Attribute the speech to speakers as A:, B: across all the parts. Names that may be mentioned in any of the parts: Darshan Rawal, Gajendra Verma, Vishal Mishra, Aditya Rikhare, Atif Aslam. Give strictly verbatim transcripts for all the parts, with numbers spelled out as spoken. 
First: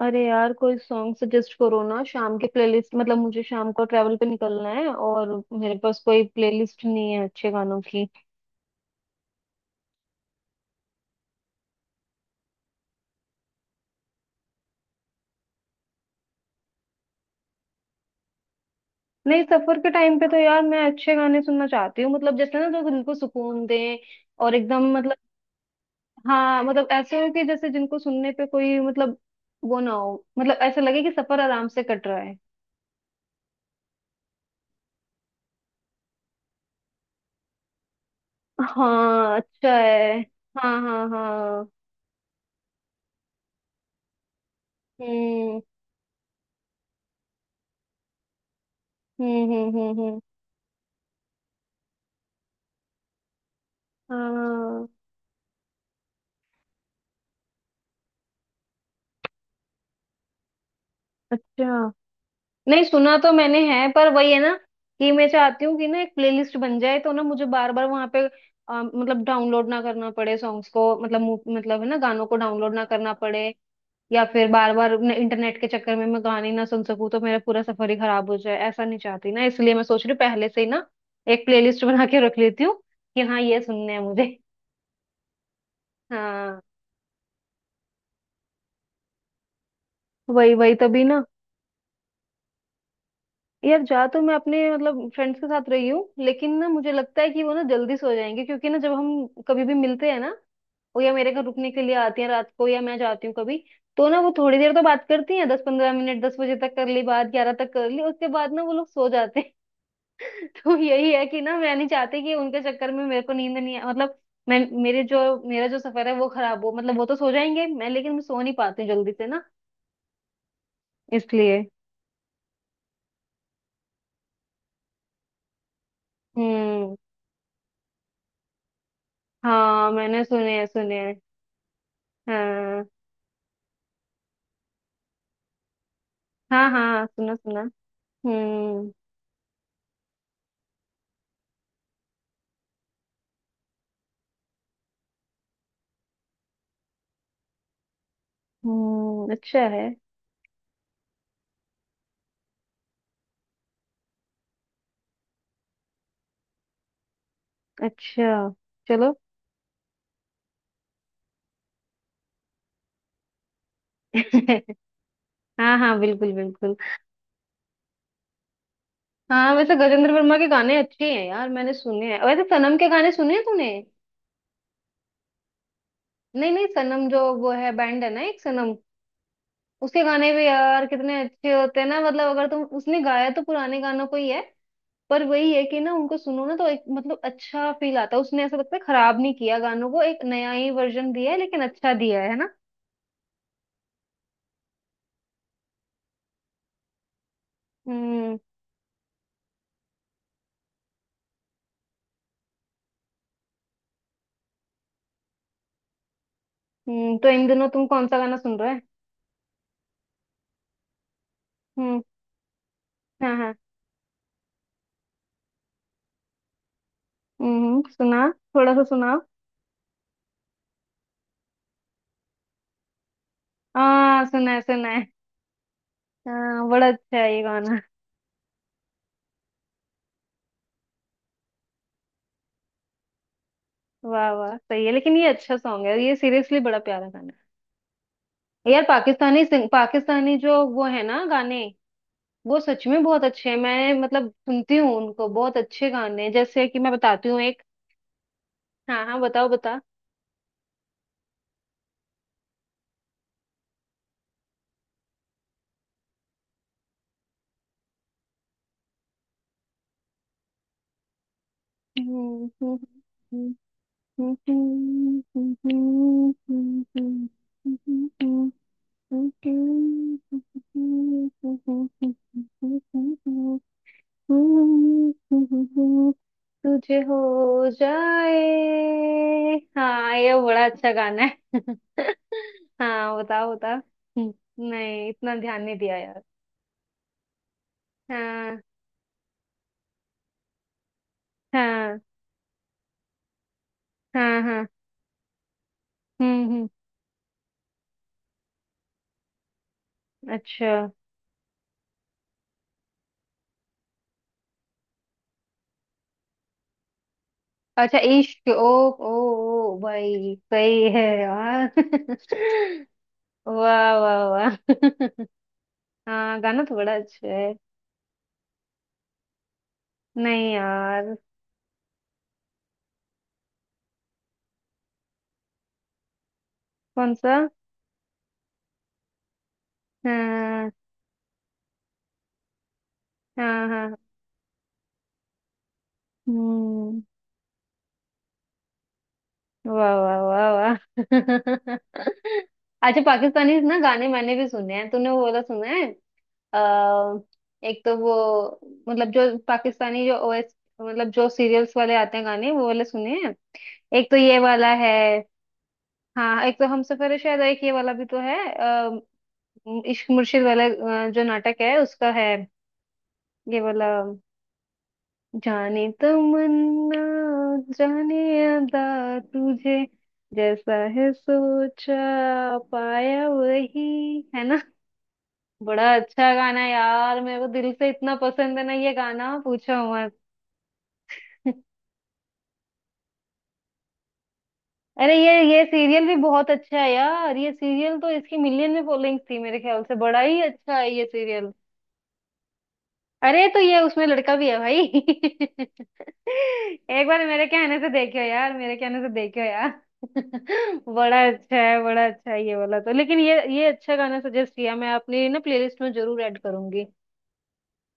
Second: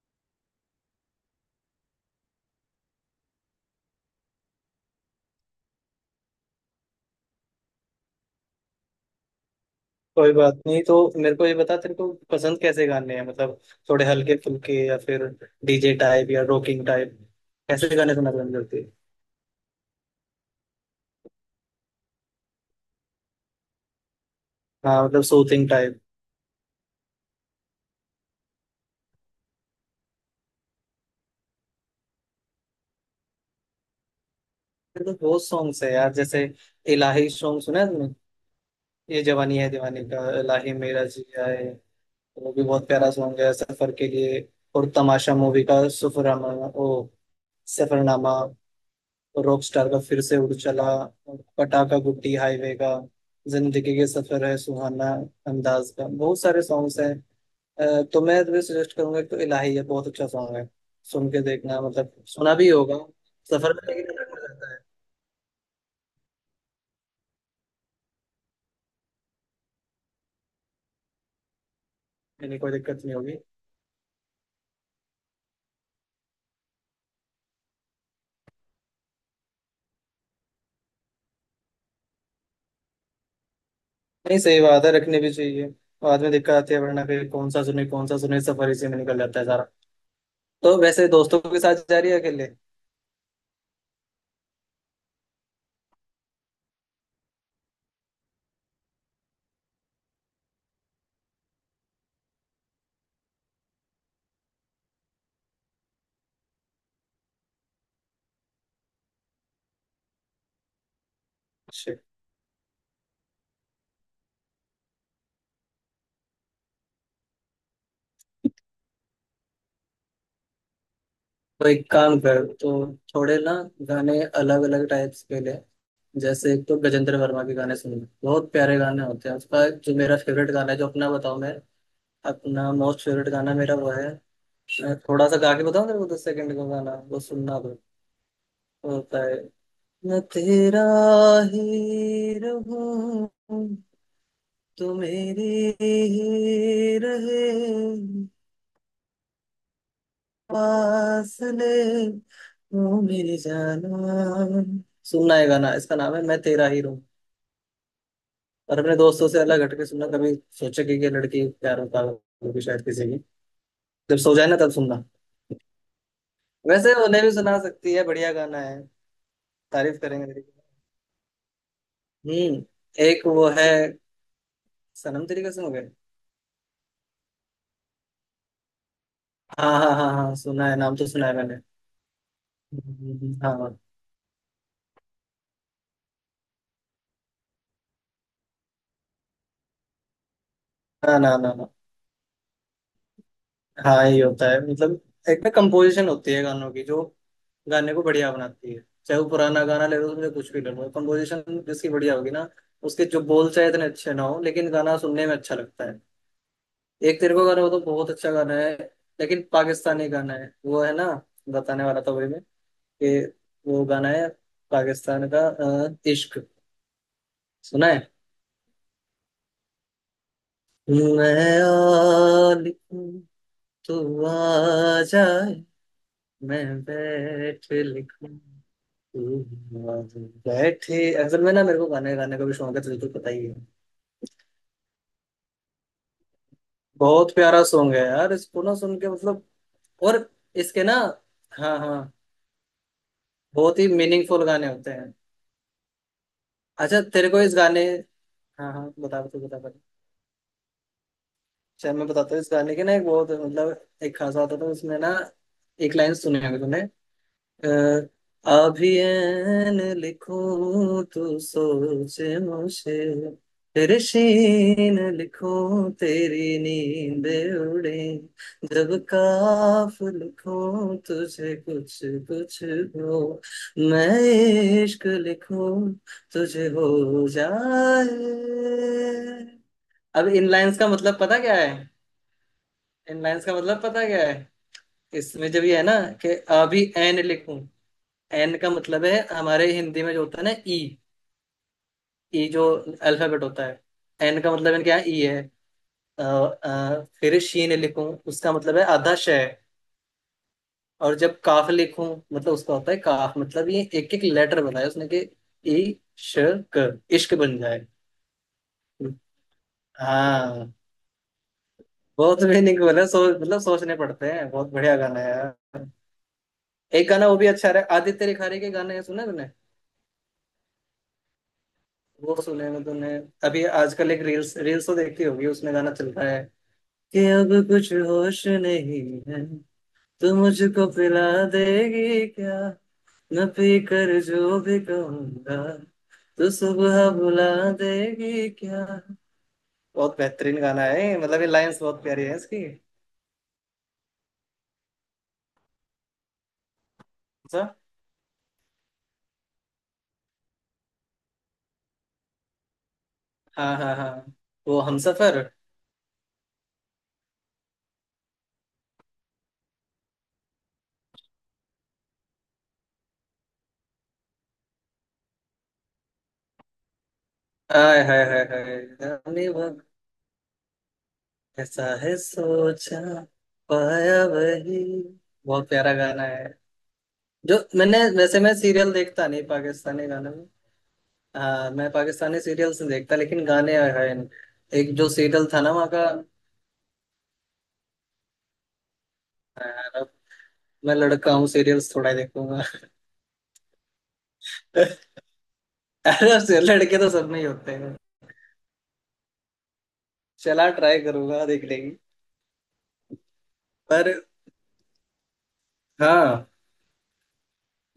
A: अरे यार कोई सॉन्ग सजेस्ट करो ना शाम के प्लेलिस्ट मतलब मुझे शाम को ट्रैवल पे निकलना है। और मेरे पास कोई प्लेलिस्ट नहीं है अच्छे गानों की।
B: कोई बात नहीं। तो मेरे को ये बता, तेरे को पसंद कैसे गाने हैं? मतलब थोड़े हल्के फुल्के, या फिर डीजे टाइप या रॉकिंग टाइप? कैसे गाने सुनना पसंद करती है?
A: नहीं, सफर के टाइम पे तो यार मैं अच्छे गाने सुनना चाहती हूँ मतलब जैसे ना जो दिल को सुकून दें। और एकदम
B: हाँ,
A: मतलब
B: मतलब सूथिंग टाइप।
A: हाँ मतलब ऐसे हो कि जैसे जिनको सुनने पे कोई मतलब वो ना हो मतलब ऐसा लगे कि सफर आराम से कट रहा है।
B: तो बहुत सॉन्ग्स है यार, जैसे इलाही सॉन्ग सुना है तुमने? ये
A: हाँ
B: जवानी है
A: अच्छा
B: दीवानी का
A: है।
B: इलाही
A: हाँ
B: मेरा
A: हाँ
B: जिया है,
A: हाँ।
B: वो भी बहुत प्यारा सॉन्ग है सफर के लिए। और तमाशा
A: हम्म
B: मूवी का सफरनामा। ओ, सफरनामा।
A: हम्म हम्म
B: रॉकस्टार
A: हम्म
B: का
A: हम्म।
B: फिर से उड़ चला, पटाखा गुड्डी हाईवे का, जिंदगी के सफर है
A: हाँ।
B: सुहाना, अंदाज का, बहुत सारे सॉन्ग्स हैं। अ, तो मैं तुम्हें सजेस्ट करूंगा, एक तो इलाही है, बहुत अच्छा सॉन्ग है। सुन के देखना,
A: अच्छा,
B: मतलब सुना भी
A: नहीं
B: होगा
A: सुना तो मैंने
B: सफर में,
A: है पर
B: लेकिन
A: वही है
B: रखा
A: ना
B: जाता है,
A: कि मैं चाहती हूँ कि ना एक प्लेलिस्ट बन जाए तो ना मुझे बार बार वहां पे अ, मतलब डाउनलोड ना करना पड़े सॉन्ग्स को मतलब मु- मतलब है ना गानों को
B: यानी कोई
A: डाउनलोड ना
B: दिक्कत
A: करना
B: नहीं होगी।
A: पड़े। या फिर बार बार इंटरनेट के चक्कर में मैं गाने ना सुन सकूँ तो मेरा पूरा सफर ही खराब हो जाए, ऐसा नहीं चाहती ना, इसलिए मैं सोच रही हूँ पहले से ही ना एक प्लेलिस्ट बना के रख लेती हूँ कि हाँ ये सुनने हैं मुझे।
B: नहीं, सही बात है, रखने भी चाहिए। बाद में दिक्कत
A: हाँ
B: आती है, वरना फिर कौन सा सुने कौन सा सुने, सफर इसी में निकल जाता है सारा।
A: वही वही
B: तो
A: तभी
B: वैसे
A: ना।
B: दोस्तों के साथ जा रही है, अकेले?
A: यार जा तो मैं अपने मतलब फ्रेंड्स के साथ रही हूँ लेकिन ना मुझे लगता है कि वो ना जल्दी सो जाएंगे क्योंकि ना जब हम कभी भी मिलते हैं ना, वो या मेरे घर रुकने के लिए आती हैं रात को या मैं जाती हूँ कभी, तो ना वो थोड़ी देर तो बात करती हैं दस पंद्रह मिनट, दस बजे तक कर ली बात, ग्यारह तक कर ली, उसके बाद ना वो लोग सो जाते हैं। तो यही है कि ना मैं नहीं
B: अच्छा,
A: चाहती कि उनके चक्कर में मेरे को नींद नहीं आए मतलब मैं मेरे जो, मेरा जो सफर है वो खराब हो, मतलब वो तो सो जाएंगे मैं, लेकिन मैं सो नहीं पाती हूँ जल्दी से ना, इसलिए।
B: तो एक काम कर तो, थोड़े ना गाने अलग अलग टाइप्स के ले। जैसे एक तो
A: हम्म।
B: गजेंद्र वर्मा के गाने सुनो, बहुत प्यारे गाने होते हैं उसका।
A: हाँ
B: जो मेरा
A: मैंने
B: फेवरेट
A: सुने हैं
B: गाना है, जो
A: सुने
B: अपना
A: हैं।
B: बताऊं मैं? अपना
A: हाँ
B: मोस्ट फेवरेट गाना मेरा वो है। मैं थोड़ा सा गा के बताऊं तेरे को, दस सेकंड का
A: हाँ
B: गाना,
A: हाँ
B: वो
A: सुना
B: सुनना
A: सुना।
B: तो।
A: हम्म
B: होता है, मैं तेरा ही रहूं, तू मेरी ही रहे,
A: हम्म अच्छा है।
B: फासले, तू मेरी जाना। सुनना है गाना, इसका नाम है मैं तेरा ही रहूं।
A: अच्छा
B: और अपने
A: चलो।
B: दोस्तों से अलग हटके सुनना कभी। सोचा कि ये लड़की प्यार होता होगी शायद किसी की, जब सो जाए ना तब सुनना।
A: हाँ हाँ बिल्कुल बिल्कुल।
B: वैसे उन्हें भी सुना सकती है, बढ़िया गाना है,
A: हाँ वैसे
B: तारीफ
A: गजेंद्र
B: करेंगे
A: वर्मा
B: तेरी।
A: के गाने अच्छे हैं यार, मैंने सुने हैं। वैसे
B: हम्म।
A: सनम के गाने
B: एक
A: सुने हैं
B: वो
A: तूने?
B: है, सनम तेरी कसम हो गए।
A: नहीं नहीं, सनम जो वो है बैंड है ना एक सनम।
B: हाँ हाँ
A: उसके
B: हाँ
A: गाने
B: हाँ,
A: भी
B: सुना है,
A: यार
B: नाम तो
A: कितने
B: सुना है
A: अच्छे
B: मैंने।
A: होते हैं ना, मतलब अगर तुम उसने गाया
B: हम्म,
A: तो
B: हाँ।
A: पुराने गानों को ही है, पर वही है कि ना उनको सुनो ना तो एक मतलब अच्छा फील आता है, उसने ऐसा लगता है खराब नहीं किया गानों को, एक नया ही वर्जन
B: हाँ,
A: दिया
B: ना
A: है
B: ना
A: लेकिन
B: ना।
A: अच्छा दिया है है ना।
B: हाँ, ये होता है मतलब, एक ना कंपोजिशन होती है गानों की जो गाने को बढ़िया
A: हम्म।
B: बनाती है। चाहे वो पुराना गाना ले लो, उसमें कुछ भी ले लो, कंपोजिशन जिसकी बढ़िया होगी ना, उसके जो बोल चाहे इतने अच्छे ना हो, लेकिन गाना सुनने में अच्छा लगता है।
A: हम्म
B: एक
A: तो
B: तेरे को
A: इन
B: गाना,
A: दिनों
B: वो तो
A: तुम कौन
B: बहुत
A: सा
B: अच्छा
A: गाना
B: गाना
A: सुन
B: है,
A: रहे हो?
B: लेकिन पाकिस्तानी गाना है वो, है ना? बताने
A: हम्म
B: वाला था वही मैं कि
A: हाँ हाँ।
B: वो गाना है पाकिस्तान का, अ, इश्क।
A: हम्म
B: सुना है,
A: सुना। थोड़ा सा सुनाओ।
B: मैं आ लिखूं
A: हाँ
B: तू
A: सुना है सुना
B: आ
A: है।
B: जाए, मैं
A: हाँ बड़ा अच्छा है ये
B: बैठ
A: गाना।
B: लिखूं तू आ जाए। बैठे, असल में ना मेरे को गाने गाने का भी शौक है, तुझे तो पता ही है।
A: वाह वाह सही है, लेकिन ये अच्छा सॉन्ग है ये, सीरियसली बड़ा प्यारा गाना
B: बहुत प्यारा सॉन्ग है यार, इसको
A: है
B: ना
A: यार,
B: सुन के
A: पाकिस्तानी
B: मतलब,
A: सिंग,
B: और
A: पाकिस्तानी जो
B: इसके
A: वो
B: ना,
A: है ना गाने,
B: हाँ हाँ,
A: वो सच में बहुत अच्छे हैं,
B: बहुत ही
A: मैं मतलब
B: मीनिंगफुल गाने
A: सुनती
B: होते
A: हूँ
B: हैं।
A: उनको, बहुत अच्छे गाने हैं। जैसे कि मैं
B: अच्छा, तेरे
A: बताती
B: को
A: हूँ
B: इस
A: एक।
B: गाने, हाँ हाँ,
A: हाँ हाँ
B: बता बता
A: बताओ
B: बता बता।
A: बता।
B: शायद मैं बताता हूँ, इस गाने के ना एक बहुत मतलब एक खासा आता था उसमें ना, एक लाइन सुनी होगी तुमने। अ, अभी ऐन लिखूं तू सोच मुझे, फिर शीन लिखूं तेरी नींद उड़े, जब
A: तुझे
B: काफ लिखूं तुझे कुछ कुछ हो, मैं इश्क लिखूं तुझे हो
A: हो
B: जाए।
A: जाए। हाँ
B: अब
A: ये बड़ा
B: इनलाइंस का
A: अच्छा
B: मतलब
A: गाना है।
B: पता क्या है?
A: हाँ
B: इनलाइंस
A: बताओ
B: का
A: बताओ।
B: मतलब पता क्या है?
A: नहीं इतना
B: इसमें
A: ध्यान
B: जब
A: नहीं
B: ये है ना,
A: दिया यार।
B: कि अभी एन लिखूं, एन
A: हाँ
B: का मतलब है हमारे हिंदी में जो होता है ना ई,
A: हाँ
B: ई जो अल्फाबेट होता है।
A: हाँ
B: एन का
A: हाँ।
B: मतलब है क्या? ई है। अ,
A: हम्म हम्म।
B: अ, फिर शीन लिखूं, उसका मतलब है आधा श है।
A: अच्छा।
B: और जब काफ लिखूं, मतलब उसका होता है काफ। मतलब ये एक एक लेटर बनाया उसने कि ई, श, क, इश्क बन जाए।
A: अच्छा इश्क, ओ ओ ओ, भाई
B: हाँ,
A: सही है यार।
B: बहुत मीनिंग बोला, सो मतलब
A: वाह
B: सोचने
A: वाह
B: पड़ते हैं,
A: वाह।
B: बहुत बढ़िया गाना है यार।
A: हाँ गाना तो बड़ा
B: एक गाना
A: अच्छा
B: वो भी
A: है।
B: अच्छा रहा, आदित्य रिखारे के गाने सुने तूने?
A: नहीं यार।
B: वो सुने मैं तूने, अभी आजकल एक रील्स, रील्स तो देखती होगी, उसमें गाना चल रहा है,
A: कौन
B: कि
A: सा?
B: अब कुछ होश नहीं है तो
A: हाँ
B: मुझको पिला देगी क्या, न
A: हाँ
B: पी
A: हाँ।
B: कर जो भी कहूंगा तो
A: हम्म।
B: सुबह बुला देगी क्या।
A: वाह
B: बहुत
A: वाह वाह
B: बेहतरीन
A: वाह।
B: गाना है, मतलब ये लाइंस बहुत प्यारी है इसकी।
A: अच्छा पाकिस्तानी ना गाने मैंने भी सुने हैं, तूने वो वाला सुना है? अ,
B: अच्छा,
A: एक तो वो मतलब जो पाकिस्तानी जो ओएस, मतलब जो सीरियल्स वाले आते हैं गाने वो वाले सुने हैं।
B: हाँ हाँ
A: एक
B: हाँ,
A: तो ये वाला
B: वो
A: है।
B: हमसफर,
A: हाँ एक तो हम सफर है शायद, एक ये वाला भी तो है अ, इश्क मुर्शिद वाला, अ, जो नाटक है उसका है, ये वाला जाने तमन्ना,
B: आय
A: जाने
B: हाय हाय
A: अदा,
B: हाय।
A: तुझे, जैसा है
B: ऐसा
A: सोचा
B: है सोचा
A: पाया, वही
B: पाया
A: है ना।
B: वही, बहुत
A: बड़ा
B: प्यारा गाना
A: अच्छा
B: है।
A: गाना है यार, मेरे को
B: जो
A: दिल से
B: मैंने,
A: इतना
B: वैसे मैं
A: पसंद है ना
B: सीरियल
A: ये
B: देखता
A: गाना,
B: नहीं
A: पूछो
B: पाकिस्तानी
A: मत।
B: गाने में। हाँ, मैं पाकिस्तानी सीरियल्स नहीं देखता, लेकिन गाने हैं। एक जो
A: अरे ये
B: सीरियल था
A: ये
B: ना वहाँ का,
A: सीरियल भी बहुत अच्छा है यार, ये सीरियल तो इसकी मिलियन में फॉलोइंग थी मेरे ख्याल से,
B: अरब,
A: बड़ा ही अच्छा है
B: मैं
A: ये
B: लड़का हूँ,
A: सीरियल।
B: सीरियल्स थोड़ा ही देखूंगा।
A: अरे तो ये उसमें लड़का भी है भाई।
B: अरब से लड़के
A: एक
B: तो
A: बार
B: सब में ही
A: मेरे
B: होते
A: कहने से
B: हैं।
A: देखियो यार, मेरे कहने से देखियो यार।
B: चला, ट्राई
A: बड़ा
B: करूंगा
A: अच्छा
B: देखने
A: है,
B: की।
A: बड़ा अच्छा है ये वाला तो। लेकिन ये ये अच्छा
B: पर
A: गाना सजेस्ट किया, मैं अपनी ना प्लेलिस्ट में जरूर ऐड
B: हाँ,
A: करूंगी।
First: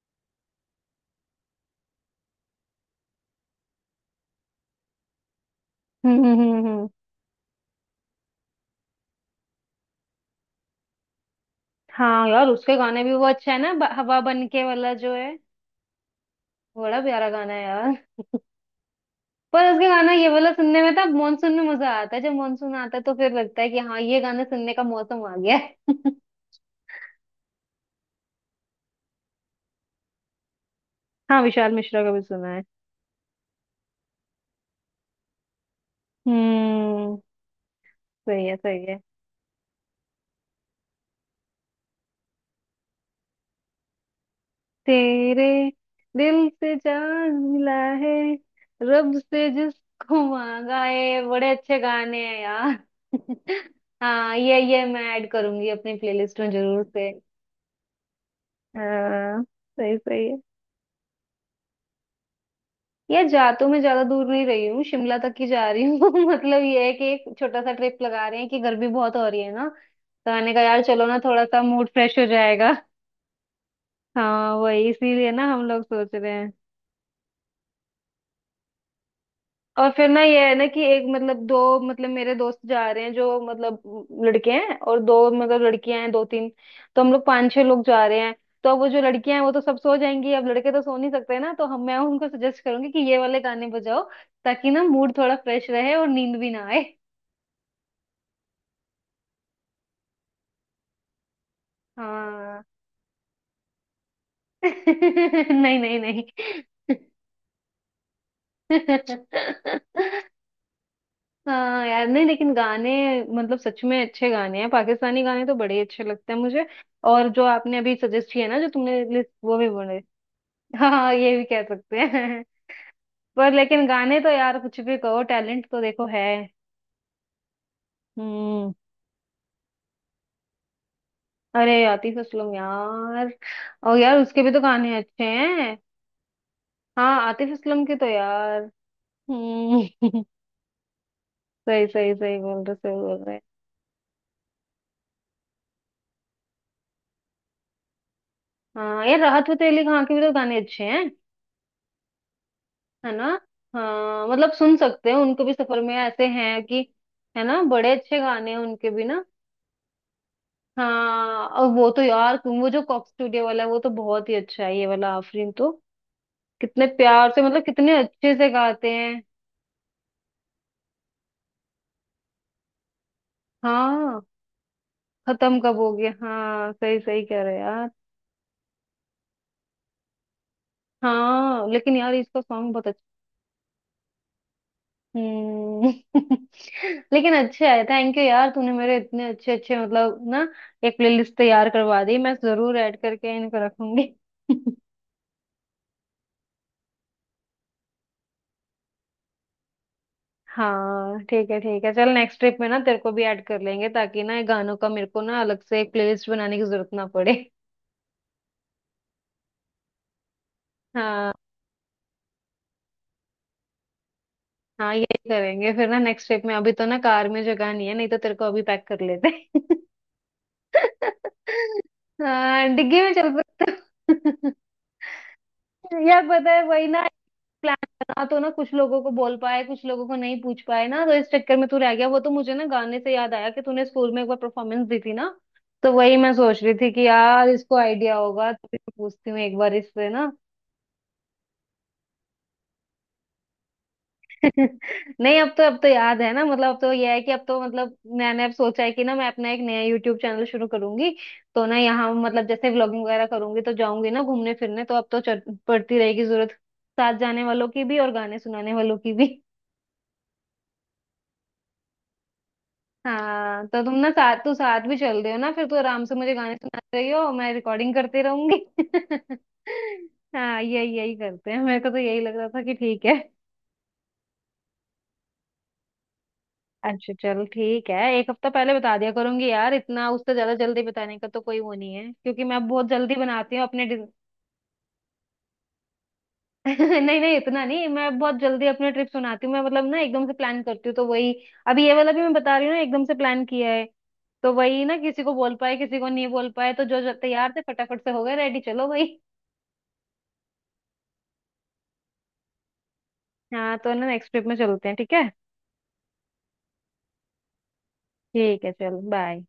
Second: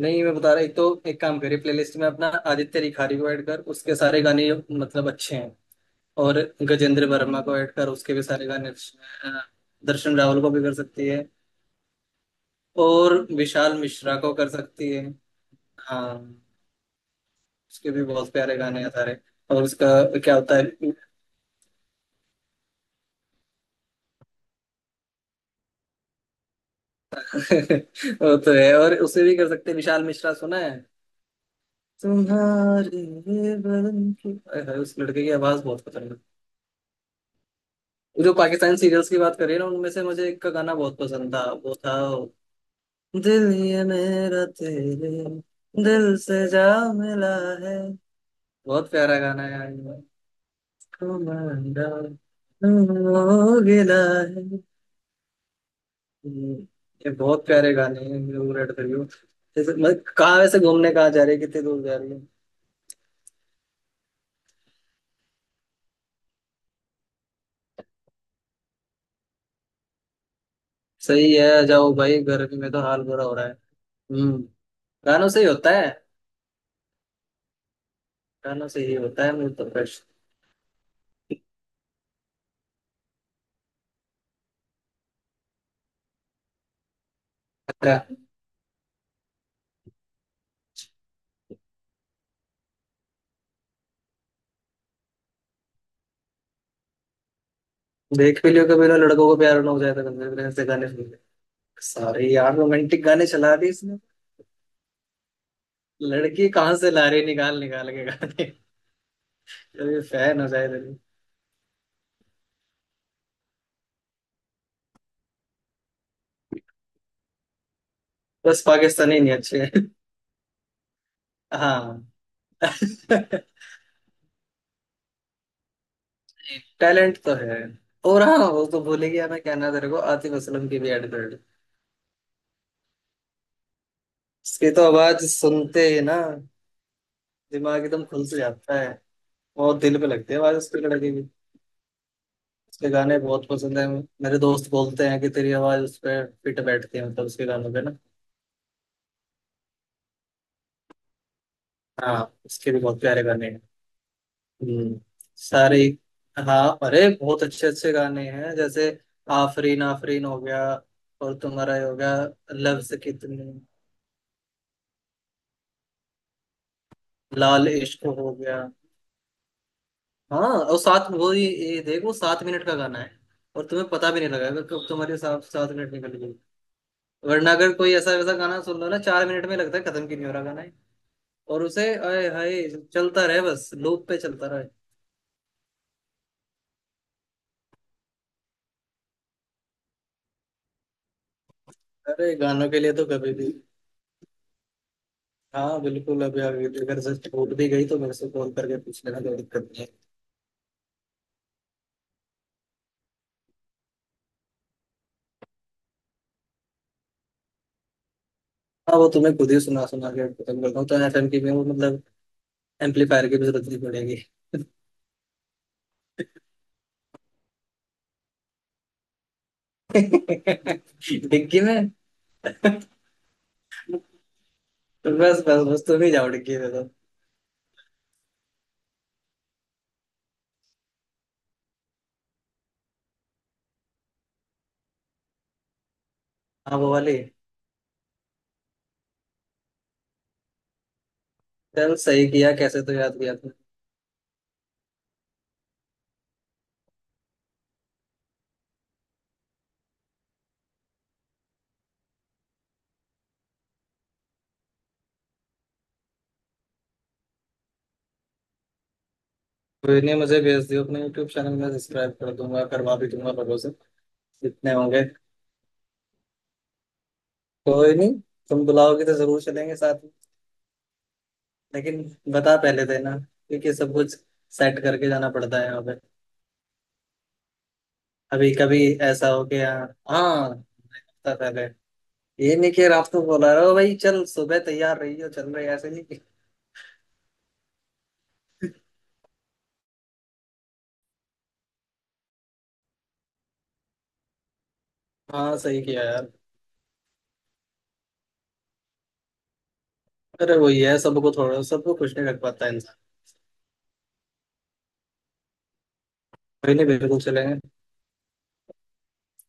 B: नहीं मैं बता रहा, एक तो एक काम करिए, प्लेलिस्ट में अपना आदित्य रिखारी को ऐड कर, उसके सारे गाने मतलब अच्छे हैं।
A: हम्म हम्म
B: और
A: हम्म हम्म।
B: गजेंद्र वर्मा को ऐड कर, उसके भी सारे गाने। अ, दर्शन रावल को भी कर सकती है,
A: हाँ यार उसके गाने भी
B: और
A: वो अच्छा है ना,
B: विशाल
A: ब-
B: मिश्रा
A: हवा
B: को कर
A: बनके
B: सकती
A: वाला
B: है।
A: जो है,
B: हाँ,
A: बड़ा प्यारा गाना है
B: उसके
A: यार।
B: भी बहुत प्यारे गाने हैं सारे। और
A: पर
B: उसका
A: उसके गाना ये
B: क्या
A: वाला
B: होता
A: सुनने
B: है।
A: में तो मानसून में मजा आता है, जब मानसून आता है तो फिर लगता है कि हाँ ये गाना सुनने का मौसम आ गया है।
B: वो तो है, और उसे भी कर सकते हैं, विशाल मिश्रा सुना है,
A: हाँ विशाल मिश्रा का भी सुना है।
B: तुम्हारे बदन की। अरे भाई, उस लड़के की आवाज बहुत पसंद है।
A: हम्म।
B: वो जो
A: सही है
B: पाकिस्तान
A: सही है।
B: सीरियल्स की बात करिए ना, उनमें से मुझे एक का गाना बहुत पसंद था, वो था दिल ये मेरा तेरे
A: तेरे
B: दिल से
A: दिल
B: जा
A: से
B: मिला
A: जान मिला
B: है।
A: है,
B: बहुत प्यारा
A: रब
B: गाना
A: से
B: है यार ये।
A: जिसको मांगा है, बड़े अच्छे
B: कमांडा
A: गाने हैं यार।
B: हो गिला
A: हाँ ये
B: है।
A: ये मैं ऐड करूंगी अपनी प्लेलिस्ट में जरूर से।
B: ये बहुत प्यारे गाने हैं ब्लू रेड फिल्म
A: हाँ
B: जैसे,
A: सही
B: मतलब
A: सही है।
B: कहाँ वैसे घूमने कहाँ जा रही है, कितनी दूर जा रही है?
A: यार जा तो मैं ज्यादा दूर नहीं रही हूँ, शिमला तक ही जा रही हूँ। मतलब ये है कि एक छोटा सा ट्रिप लगा रहे हैं कि गर्मी बहुत हो रही है ना, तो मैंने कहा यार चलो ना
B: सही
A: थोड़ा सा
B: है,
A: मूड
B: जाओ
A: फ्रेश
B: भाई,
A: हो
B: गर्मी में
A: जाएगा।
B: तो हाल बुरा हो रहा है। हम्म,
A: हाँ वही
B: गानों
A: इसीलिए
B: से
A: ना
B: ही
A: हम
B: होता
A: लोग
B: है,
A: सोच रहे हैं।
B: गानों से ही होता है मुझे तो
A: और
B: crush।
A: फिर ना ये है ना कि एक मतलब दो, मतलब मेरे दोस्त जा रहे हैं जो मतलब लड़के हैं और दो मतलब लड़कियां हैं दो तीन, तो हम लोग पांच छह लोग
B: अच्छा,
A: जा रहे हैं। तो अब वो जो लड़कियां हैं वो तो सब सो जाएंगी, अब लड़के तो सो नहीं सकते ना, तो हम मैं उनको सजेस्ट करूंगी कि ये वाले गाने बजाओ ताकि ना मूड थोड़ा फ्रेश रहे और नींद भी ना आए।
B: देख भी लियो कभी ना लड़कों को प्यार ना हो जाए तो, कभी भी ऐसे गाने सुन ले, सारे यार
A: हाँ।
B: रोमांटिक गाने चला दिए इसने।
A: नहीं नहीं नहीं।
B: लड़की कहाँ से ला रही, निकाल निकाल के गाने, कभी फैन हो जाए तो।
A: हाँ यार नहीं, लेकिन गाने मतलब सच में अच्छे गाने हैं, पाकिस्तानी गाने तो बड़े अच्छे लगते हैं मुझे। और जो आपने अभी सजेस्ट किया ना
B: बस
A: जो तुमने
B: पाकिस्तानी
A: लिस्ट,
B: नहीं,
A: वो
B: अच्छे
A: भी
B: हैं।
A: बड़े। हाँ हाँ, ये भी कह सकते
B: हाँ।
A: हैं। पर लेकिन गाने तो यार कुछ भी कहो, टैलेंट तो देखो है।
B: टैलेंट तो है। और हाँ, वो
A: हम्म।
B: तो भूल ही गया मैं कहना तेरे को, आतिफ असलम की भी एड कर।
A: अरे आतिफ असलम यार, और यार उसके भी तो
B: उसकी तो
A: गाने अच्छे
B: आवाज
A: हैं।
B: सुनते ही ना,
A: हाँ आतिफ असलम
B: दिमाग
A: के
B: एकदम
A: तो
B: खुल से
A: यार।
B: जाता है। बहुत दिल पे
A: हम्म।
B: लगती है आवाज उसकी, लड़की की।
A: सही सही सही बोल रहे,
B: उसके
A: सही
B: गाने
A: बोल रहे।
B: बहुत पसंद है, मेरे दोस्त बोलते हैं कि तेरी आवाज उस पर फिट बैठती है, मतलब उसके गानों पे ना।
A: हाँ यार राहत फतेह अली खान के भी तो गाने अच्छे हैं।
B: हाँ, उसके भी बहुत
A: है
B: प्यारे
A: ना।
B: गाने हैं।
A: हाँ मतलब सुन
B: हम्म,
A: सकते हैं उनको भी
B: सारे।
A: सफर में, ऐसे हैं
B: हाँ
A: कि,
B: अरे, बहुत
A: है ना
B: अच्छे
A: बड़े
B: अच्छे
A: अच्छे
B: गाने
A: गाने
B: हैं
A: हैं
B: जैसे
A: उनके भी ना।
B: आफरीन आफरीन हो गया। और
A: हाँ और
B: तुम्हारा ये
A: वो
B: हो
A: तो
B: गया
A: यार तुम वो जो
B: लफ्ज
A: कॉक
B: कितनी,
A: स्टूडियो वाला है वो तो बहुत ही अच्छा है ये वाला आफरीन तो, कितने प्यार से मतलब
B: लाल
A: कितने
B: इश्क
A: अच्छे
B: हो
A: से
B: गया।
A: गाते हैं।
B: हाँ, और सात वो ये, ये देखो सात मिनट का गाना है, और तुम्हें पता
A: हाँ
B: भी नहीं लगेगा कब तुम्हारे साथ
A: खत्म
B: सात
A: कब हो
B: मिनट
A: गया,
B: निकल गई।
A: हाँ सही सही कह
B: वरना
A: रहे हो
B: अगर
A: यार।
B: कोई ऐसा वैसा गाना सुन लो ना चार मिनट में, लगता है खत्म क्यों नहीं हो रहा गाना है। और
A: हाँ
B: उसे
A: लेकिन यार
B: आए
A: इसका
B: हाय,
A: सॉन्ग बहुत।
B: चलता रहे बस, लूप पे चलता रहे।
A: हम्म। लेकिन अच्छा है, थैंक यू यार तूने मेरे इतने अच्छे अच्छे मतलब ना एक प्लेलिस्ट तैयार करवा दी, मैं
B: अरे गानों
A: जरूर
B: के लिए
A: ऐड
B: तो कभी
A: करके
B: भी,
A: इनको रखूंगी।
B: हाँ बिल्कुल, अभी अभी अगर से छूट भी गई तो मेरे से फोन करके पूछ लेना, कोई दिक्कत नहीं है।
A: हाँ ठीक है ठीक है, चल नेक्स्ट ट्रिप में ना तेरे को भी ऐड कर लेंगे ताकि ना ये गानों का मेरे को ना अलग से एक प्लेलिस्ट बनाने की जरूरत ना पड़े।
B: हाँ, वो तुम्हें खुद ही सुना सुना के खत्म करता हूँ तो एफएम
A: हाँ
B: की में, वो मतलब एम्पलीफायर की भी जरूरत नहीं पड़ेगी।
A: हाँ ये करेंगे फिर ना नेक्स्ट ट्रिप में, अभी तो ना कार में जगह नहीं है नहीं तो तेरे को अभी पैक कर लेते।
B: डिग्गी में।
A: हाँ डिग्गी में चल सकते हो।
B: तो बस बस बस तुम ही
A: यार
B: जाओ
A: पता
B: डिग्गी
A: है
B: में
A: वही
B: तो।
A: ना, प्लान बना तो ना कुछ लोगों को बोल पाए कुछ लोगों को नहीं पूछ पाए ना, तो इस चक्कर में तू रह गया। वो तो मुझे ना गाने से याद आया कि तूने स्कूल में एक बार परफॉर्मेंस दी थी ना, तो वही मैं सोच रही
B: हाँ, वो
A: थी कि
B: वाली।
A: यार इसको आइडिया होगा तो फिर मैं पूछती हूँ एक बार इससे ना।
B: चल, सही किया, कैसे तो याद किया तुमने।
A: नहीं अब तो, अब तो याद है ना, मतलब अब तो यह है कि अब तो मतलब मैंने अब सोचा है कि ना मैं अपना एक नया यूट्यूब चैनल शुरू करूंगी, तो ना यहाँ मतलब जैसे व्लॉगिंग वगैरह करूंगी तो जाऊंगी ना घूमने फिरने, तो अब तो चल- पड़ती रहेगी जरूरत साथ जाने वालों की भी और गाने सुनाने वालों की भी।
B: कोई नहीं, मुझे भेज दियो अपने यूट्यूब चैनल में, सब्सक्राइब कर दूंगा, करवा भी दूंगा लोगों
A: हाँ
B: से
A: तो तुम ना साथ तो
B: जितने
A: साथ भी
B: होंगे।
A: चल रहे हो ना, फिर तो आराम से मुझे गाने सुना रही हो मैं रिकॉर्डिंग
B: कोई नहीं,
A: करते रहूंगी।
B: तुम बुलाओगे तो जरूर चलेंगे साथ में,
A: हाँ यही यही करते हैं, मेरे को तो
B: लेकिन
A: यही लग रहा
B: बता
A: था कि
B: पहले
A: ठीक है।
B: देना क्योंकि सब कुछ सेट करके जाना पड़ता है यहाँ पे।
A: अच्छा चल ठीक है, एक हफ्ता
B: अभी
A: पहले
B: कभी
A: बता दिया
B: ऐसा हो
A: करूंगी
B: गया।
A: यार, इतना, उससे
B: हाँ,
A: ज्यादा जल्दी
B: एक
A: बताने का
B: हफ्ता
A: तो कोई
B: पहले,
A: वो नहीं है क्योंकि
B: ये
A: मैं
B: नहीं
A: बहुत
B: कि रात
A: जल्दी
B: को बोला
A: बनाती हूँ
B: रहे हो
A: अपने।
B: भाई चल सुबह तैयार रही हो चल रही है", ऐसे नहीं कि।
A: नहीं नहीं इतना नहीं, मैं बहुत जल्दी अपना ट्रिप सुनाती हूँ मैं, मतलब ना एकदम से प्लान करती हूँ, तो वही अभी ये वाला भी मैं बता रही हूँ ना एकदम से प्लान किया है, तो वही ना किसी को बोल
B: हाँ,
A: पाए
B: सही
A: किसी
B: किया
A: को नहीं
B: यार,
A: बोल पाए, तो जो जो तैयार थे फटाफट से हो गए रेडी चलो भाई।
B: अरे वही है, सबको थोड़ा, सबको कुछ नहीं रख पाता इंसान।
A: हाँ तो ना नेक्स्ट ट्रिप में चलते हैं ठीक है।
B: कोई नहीं, बिल्कुल चलेंगे।
A: ठीक है चलो बाय।